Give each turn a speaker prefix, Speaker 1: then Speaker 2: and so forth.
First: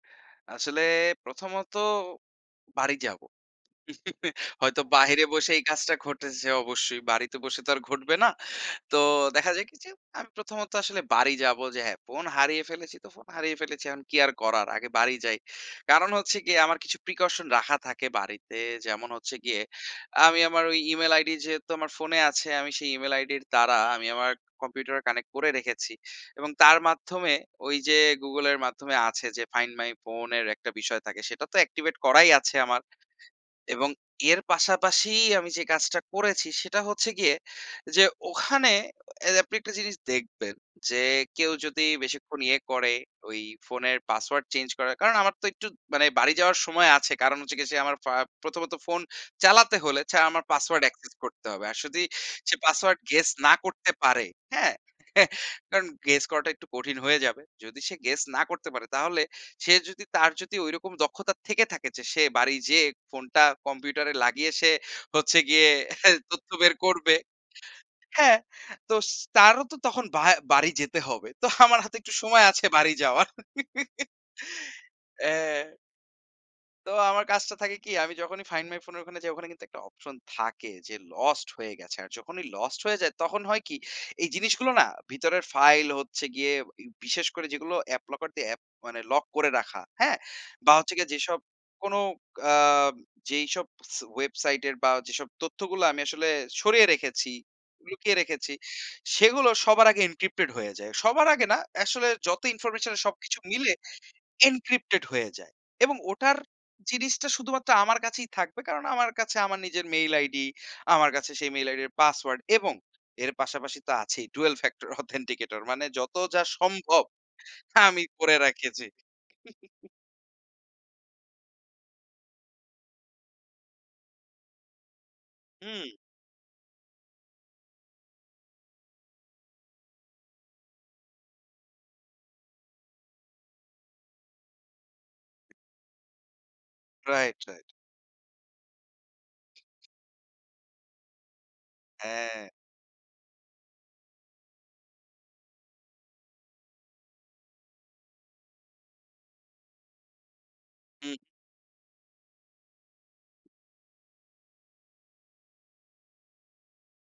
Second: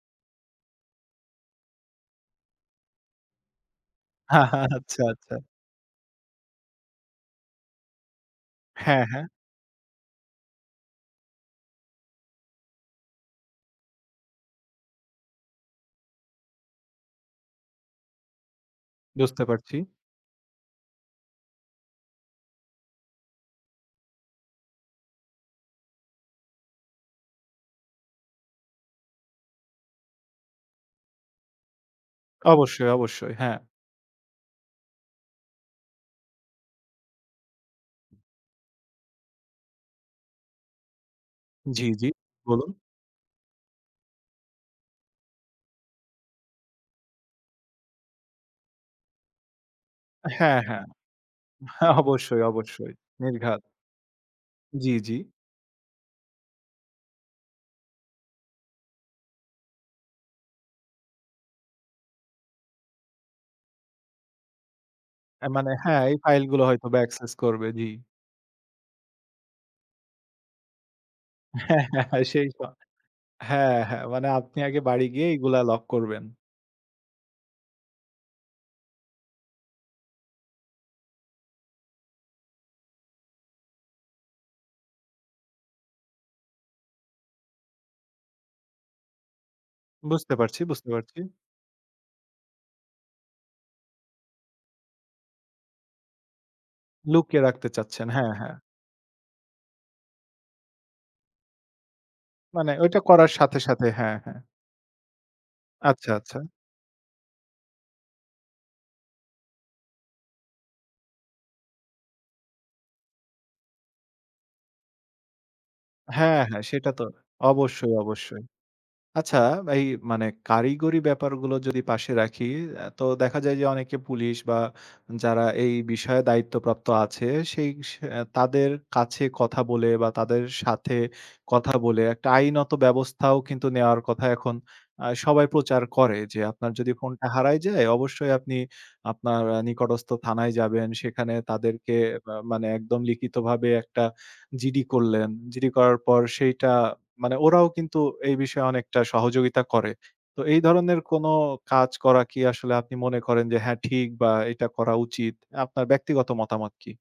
Speaker 1: আসলে প্রথমত বাড়ি যাবো। হয়তো
Speaker 2: আচ্ছা,
Speaker 1: বাহিরে
Speaker 2: আচ্ছা।
Speaker 1: বসে এই কাজটা ঘটেছে অবশ্যই, বাড়িতে বসে তো আর ঘটবে না। তো
Speaker 2: হ্যাঁ, হ্যাঁ।
Speaker 1: দেখা যায় কি? যে, আমি প্রথমত আসলে বাড়ি যাবো যে, হ্যাঁ, ফোন হারিয়ে ফেলেছি, তো ফোন হারিয়ে ফেলেছি। এখন কি আর করার? আগে বাড়ি যাই। কারণ হচ্ছে গিয়ে, আমার কিছু প্রিকশন রাখা থাকে বাড়িতে। যেমন হচ্ছে
Speaker 2: বুঝতে
Speaker 1: গিয়ে
Speaker 2: পারছি।
Speaker 1: আমি আমার, ঐ ইমেইল আইডি যেহেতু আমার ফোনে আছে, আমি সেই ইমেইল আইডির দ্বারা, আমি আমার কম্পিউটারে কানেক্ট করে রেখেছি। এবং তার মাধ্যমে ওই যে, Google এর মাধ্যমে আছে যে, ফাইন্ড মাই ফোন এর একটা বিষয় থাকে, সেটা তো অ্যাক্টিভেট করাই আছে আমার।
Speaker 2: অবশ্যই, অবশ্যই। হ্যাঁ।
Speaker 1: এবং এর পাশাপাশি আমি যে, কাজটা করেছি সেটা হচ্ছে গিয়ে, যে, ওখানে, আপনি একটা জিনিস দেখবেন যে, কেউ যদি
Speaker 2: জ্বী, জ্বী।
Speaker 1: বেশিক্ষণ ইয়ে
Speaker 2: বলুন।
Speaker 1: করে? ওই ফোনের পাসওয়ার্ড চেঞ্জ করার; কারণ আমার তো একটু মানে বাড়ি যাওয়ার সময় আছে। কারণ হচ্ছে যে, গিয়ে, সে আমার ফ প্রথমত ফোন চালাতে হলে, ছা আমার
Speaker 2: হ্যাঁ,
Speaker 1: পাসওয়ার্ড
Speaker 2: হ্যাঁ।
Speaker 1: অ্যাকসেস করতে হবে। আর যদি
Speaker 2: অবশ্যই,
Speaker 1: সে
Speaker 2: অবশ্যই।
Speaker 1: পাসওয়ার্ড গেস না
Speaker 2: নির্ঘাত।
Speaker 1: করতে পারে, হ্যাঁ?
Speaker 2: জ্বী, জ্বী।
Speaker 1: কারণ গেস করাটা একটু কঠিন হয়ে যাবে। যদি সে গেস না করতে পারে, তাহলে সে যদি তার যদি ঐরকম দক্ষতা থেকে থাকে? যে, সে বাড়ি যেয়ে, ফোনটা কম্পিউটারে লাগিয়ে সে হচ্ছে
Speaker 2: অ্যা
Speaker 1: গিয়ে,
Speaker 2: মানে হ্যাঁ, এই ফাইল
Speaker 1: তথ্য
Speaker 2: গুলো
Speaker 1: বের
Speaker 2: হয়তো
Speaker 1: করবে।
Speaker 2: অ্যাকসেস করবে, জ্বী।
Speaker 1: হ্যাঁ? তো স তারও তো তখন ভা বাড়ি যেতে হবে। তো আমার
Speaker 2: হ্যাঁ।
Speaker 1: হাতে
Speaker 2: হ্যাঁ,
Speaker 1: একটু
Speaker 2: হ্যাঁ।
Speaker 1: সময়
Speaker 2: সেই ত
Speaker 1: আছে বাড়ি যাওয়ার।
Speaker 2: হ্যাঁ, হ্যাঁ, মানে আপনি আগে বাড়ি গিয়ে, এগুলা
Speaker 1: অ্যা
Speaker 2: লক করবেন।
Speaker 1: তো আমার কাজটা থাকে কি? আমি যখনই ফাইন্ড মাই ফোন এর ওখানে যাই, ওখানে কিন্তু একটা অপশন থাকে যে, লস্ট হয়ে গেছে। আর যখনই লস্ট হয়ে যায়, তখন হয় কি? এই জিনিসগুলো না? ভিতরের ফাইল হচ্ছে গিয়ে বিশেষ করে, যেগুলো অ্যাপ লকার দিয়ে অ্যাপ মানে লক করে রাখা। হ্যাঁ?
Speaker 2: বুঝতে পারছি,
Speaker 1: বা
Speaker 2: বুঝতে
Speaker 1: হচ্ছে গিয়ে
Speaker 2: পারছি।
Speaker 1: যেসব, কোন আ যেইসব সে ওয়েবসাইটের বা যেসব তথ্যগুলো আমি আসলে সরিয়ে রেখেছি,
Speaker 2: লুকিয়ে রাখতে চাচ্ছেন।
Speaker 1: লুকিয়ে
Speaker 2: হ্যাঁ,
Speaker 1: রেখেছি,
Speaker 2: হ্যাঁ।
Speaker 1: সেগুলো সবার আগে এনক্রিপ্টেড হয়ে যায়। সবার আগে না, আসলে যত
Speaker 2: মানে ওইটা
Speaker 1: ইনফরমেশনের
Speaker 2: করার
Speaker 1: সবকিছু
Speaker 2: সাথে,
Speaker 1: মিলে,
Speaker 2: সাথে। হ্যাঁ, হ্যাঁ।
Speaker 1: এনক্রিপ্টেড হয়ে যায়। এবং
Speaker 2: আচ্ছা, আচ্ছা।
Speaker 1: ওটার জিনিসটা শুধুমাত্র আমার কাছেই থাকবে। কারণ আমার কাছে আমার নিজের মেইল আইডি, আমার কাছে সেই মেইল আইডি 'র পাসওয়ার্ড। এবং এর পাশাপাশি তো আছেই, ডুয়েল ফ্যাক্টর অথেন্টিকেটর। মানে যত
Speaker 2: হ্যাঁ,
Speaker 1: যা
Speaker 2: হ্যাঁ। সেটা
Speaker 1: সম্ভব,
Speaker 2: তো অবশ্যই,
Speaker 1: আমি করে
Speaker 2: অবশ্যই।
Speaker 1: রেখেছি।
Speaker 2: আচ্ছা? এই মানে কারিগরি ব্যাপারগুলো যদি পাশে রাখি, তো দেখা যায় যে, অনেকে পুলিশ বা যারা এই
Speaker 1: হুঁ।
Speaker 2: বিষয়ে দায়িত্বপ্রাপ্ত আছে। সেই স এ তাদের কাছে কথা বলে বা তাদের সাথে কথা বলে, একটা আইনত ব্যবস্থাও কিন্তু নেওয়ার কথা এখন অ্যা সবাই প্রচার করে। যে, "আপনার যদি ফোনটা
Speaker 1: রাইট,
Speaker 2: হারায়
Speaker 1: রাইট।
Speaker 2: যায়? অবশ্যই আপনি আপনার এ নিকটস্থ থানায় যাবেন। সেখানে তাদেরকে বা
Speaker 1: হ্যাঁ।
Speaker 2: মানে একদম লিখিতভাবে একটা জিডি করলেন। জিডি করার পর সেইটা" মানে ওরাও কিন্তু এই বিষয়ে অনেকটা সহযোগিতা করে। তো এই ধরনের
Speaker 1: হুম।
Speaker 2: কোন কাজ করা কি আসলে আপনি মনে করেন যে, "হ্যাঁ, ঠিক" বা "এটা করা উচিত।" আপনার ব্যক্তিগত মতামত কি?